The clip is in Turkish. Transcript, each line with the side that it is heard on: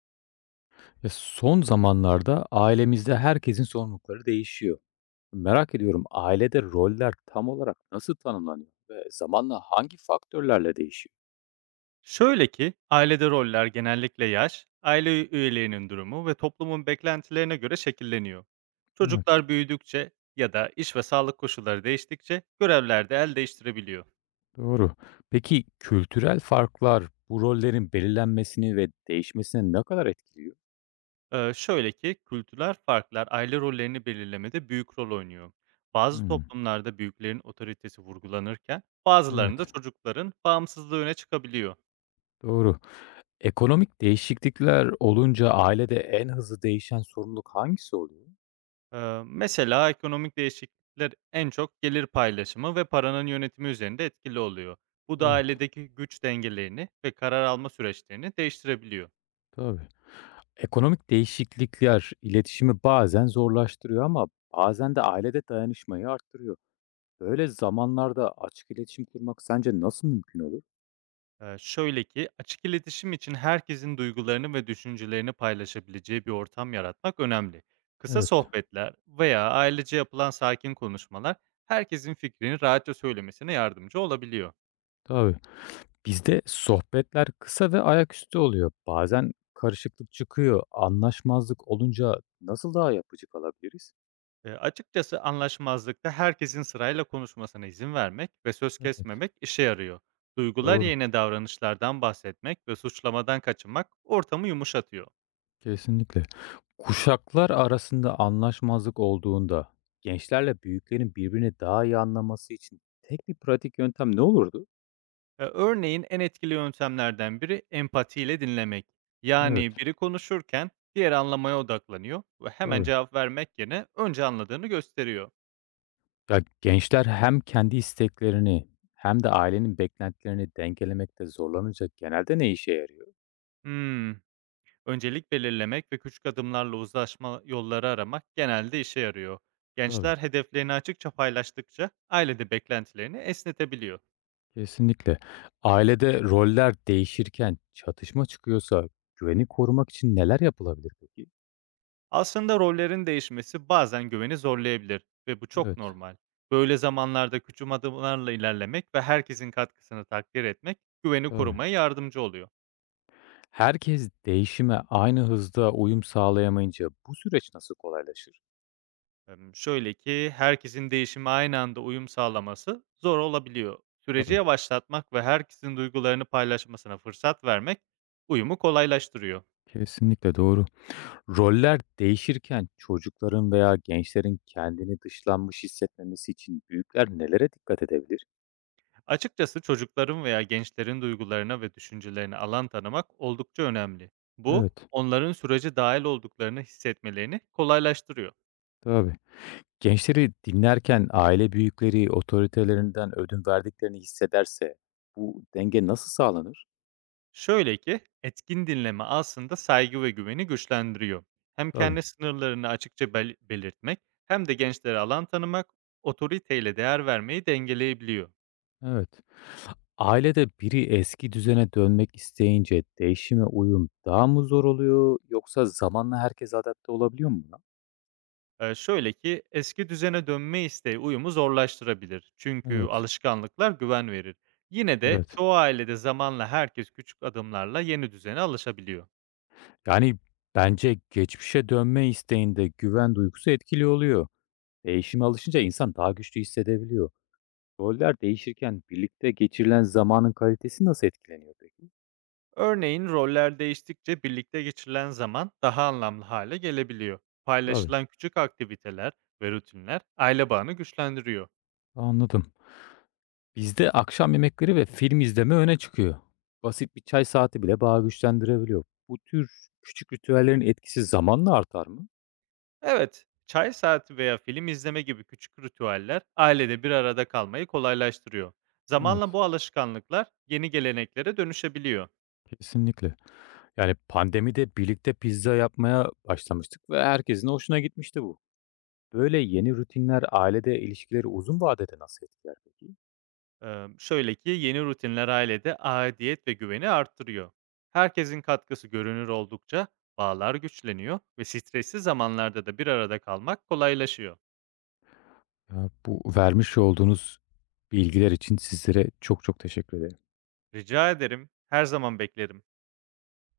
left: Ya, son zamanlarda ailemizde herkesin sorumlulukları değişiyor. Merak ediyorum ailede roller tam olarak nasıl tanımlanıyor ve zamanla hangi faktörlerle değişiyor?
right: Şöyle ki, ailede roller genellikle yaş, aile üyelerinin durumu ve toplumun beklentilerine göre şekilleniyor.
left: Evet,
right: Çocuklar büyüdükçe ya da iş ve sağlık koşulları değiştikçe görevler de el değiştirebiliyor.
left: doğru. Peki kültürel farklar bu rollerin belirlenmesini ve değişmesini ne kadar etkiliyor?
right: Şöyle ki, kültürel farklar aile rollerini belirlemede büyük rol oynuyor. Bazı
left: Hmm,
right: toplumlarda büyüklerin otoritesi vurgulanırken, bazılarında
left: evet,
right: çocukların bağımsızlığı öne çıkabiliyor.
left: doğru. Ekonomik değişiklikler olunca ailede en hızlı değişen sorumluluk hangisi oluyor?
right: Mesela ekonomik değişiklikler en çok gelir paylaşımı ve paranın yönetimi üzerinde etkili oluyor. Bu da
left: Evet,
right: ailedeki güç dengelerini ve karar alma süreçlerini değiştirebiliyor.
left: tabii. Ekonomik değişiklikler iletişimi bazen zorlaştırıyor ama bazen de ailede dayanışmayı arttırıyor. Böyle zamanlarda açık iletişim kurmak sence nasıl mümkün olur?
right: Şöyle ki açık iletişim için herkesin duygularını ve düşüncelerini paylaşabileceği bir ortam yaratmak önemli. Kısa
left: Evet,
right: sohbetler veya ailece yapılan sakin konuşmalar herkesin fikrini rahatça söylemesine yardımcı olabiliyor.
left: tabii. Bizde sohbetler kısa ve ayaküstü oluyor. Bazen karışıklık çıkıyor. Anlaşmazlık olunca nasıl daha yapıcı kalabiliriz?
right: Açıkçası anlaşmazlıkta herkesin sırayla konuşmasına izin vermek ve söz
left: Evet,
right: kesmemek işe yarıyor. Duygular
left: doğru.
right: yerine davranışlardan bahsetmek ve suçlamadan kaçınmak ortamı yumuşatıyor.
left: Kesinlikle. Kuşaklar arasında anlaşmazlık olduğunda gençlerle büyüklerin birbirini daha iyi anlaması için tek bir pratik yöntem ne olurdu?
right: Örneğin en etkili yöntemlerden biri empatiyle dinlemek.
left: Evet,
right: Yani biri konuşurken diğer anlamaya odaklanıyor ve hemen
left: tabii.
right: cevap vermek yerine önce anladığını gösteriyor.
left: Ya, gençler hem kendi isteklerini hem de ailenin beklentilerini dengelemekte zorlanınca genelde ne işe yarıyor?
right: Hmm. Öncelik belirlemek ve küçük adımlarla uzlaşma yolları aramak genelde işe yarıyor.
left: Tabii,
right: Gençler hedeflerini açıkça paylaştıkça aile de beklentilerini esnetebiliyor.
left: kesinlikle. Ailede roller değişirken çatışma çıkıyorsa güveni korumak için neler yapılabilir peki?
right: Aslında rollerin değişmesi bazen güveni zorlayabilir ve bu
left: Evet,
right: çok normal. Böyle zamanlarda küçük adımlarla ilerlemek ve herkesin katkısını takdir etmek güveni
left: tabii.
right: korumaya yardımcı oluyor.
left: Herkes değişime aynı hızda uyum sağlayamayınca bu süreç nasıl kolaylaşır?
right: Şöyle ki, herkesin değişime aynı anda uyum sağlaması zor olabiliyor. Süreci
left: Tabii,
right: yavaşlatmak ve herkesin duygularını paylaşmasına fırsat vermek uyumu kolaylaştırıyor.
left: kesinlikle doğru. Roller değişirken çocukların veya gençlerin kendini dışlanmış hissetmemesi için büyükler nelere dikkat edebilir?
right: Açıkçası çocukların veya gençlerin duygularına ve düşüncelerine alan tanımak oldukça önemli. Bu,
left: Evet,
right: onların sürece dahil olduklarını hissetmelerini kolaylaştırıyor.
left: tabii. Gençleri dinlerken aile büyükleri otoritelerinden ödün verdiklerini hissederse bu denge nasıl sağlanır?
right: Şöyle ki, etkin dinleme aslında saygı ve güveni güçlendiriyor. Hem
left: Tabii.
right: kendi sınırlarını açıkça belirtmek hem de gençlere alan tanımak otoriteyle değer vermeyi dengeleyebiliyor.
left: Evet. Ailede biri eski düzene dönmek isteyince değişime uyum daha mı zor oluyor yoksa zamanla herkes adapte olabiliyor mu buna?
right: Şöyle ki eski düzene dönme isteği uyumu zorlaştırabilir. Çünkü
left: Evet.
right: alışkanlıklar güven verir. Yine de
left: Evet.
right: çoğu ailede zamanla herkes küçük adımlarla yeni düzene alışabiliyor.
left: Yani, bence geçmişe dönme isteğinde güven duygusu etkili oluyor. Değişime alışınca insan daha güçlü hissedebiliyor. Roller değişirken birlikte geçirilen zamanın kalitesi nasıl etkileniyor peki?
right: Örneğin roller değiştikçe birlikte geçirilen zaman daha anlamlı hale gelebiliyor.
left: Tabii,
right: Paylaşılan küçük aktiviteler ve rutinler aile bağını güçlendiriyor.
left: anladım. Bizde akşam yemekleri ve film izleme öne çıkıyor. Basit bir çay saati bile bağı güçlendirebiliyor. Bu tür küçük ritüellerin etkisi zamanla artar mı?
right: Evet, çay saati veya film izleme gibi küçük ritüeller ailede bir arada kalmayı kolaylaştırıyor. Zamanla
left: Evet,
right: bu alışkanlıklar yeni geleneklere dönüşebiliyor.
left: kesinlikle. Yani pandemide birlikte pizza yapmaya başlamıştık ve herkesin hoşuna gitmişti bu. Böyle yeni rutinler ailede ilişkileri uzun vadede nasıl etkiler peki?
right: Şöyle ki yeni rutinler ailede aidiyet ve güveni arttırıyor. Herkesin katkısı görünür oldukça bağlar güçleniyor ve stresli zamanlarda da bir arada kalmak kolaylaşıyor.
left: Ya, bu vermiş olduğunuz bilgiler için sizlere çok teşekkür ederim.
right: Rica ederim, her zaman beklerim.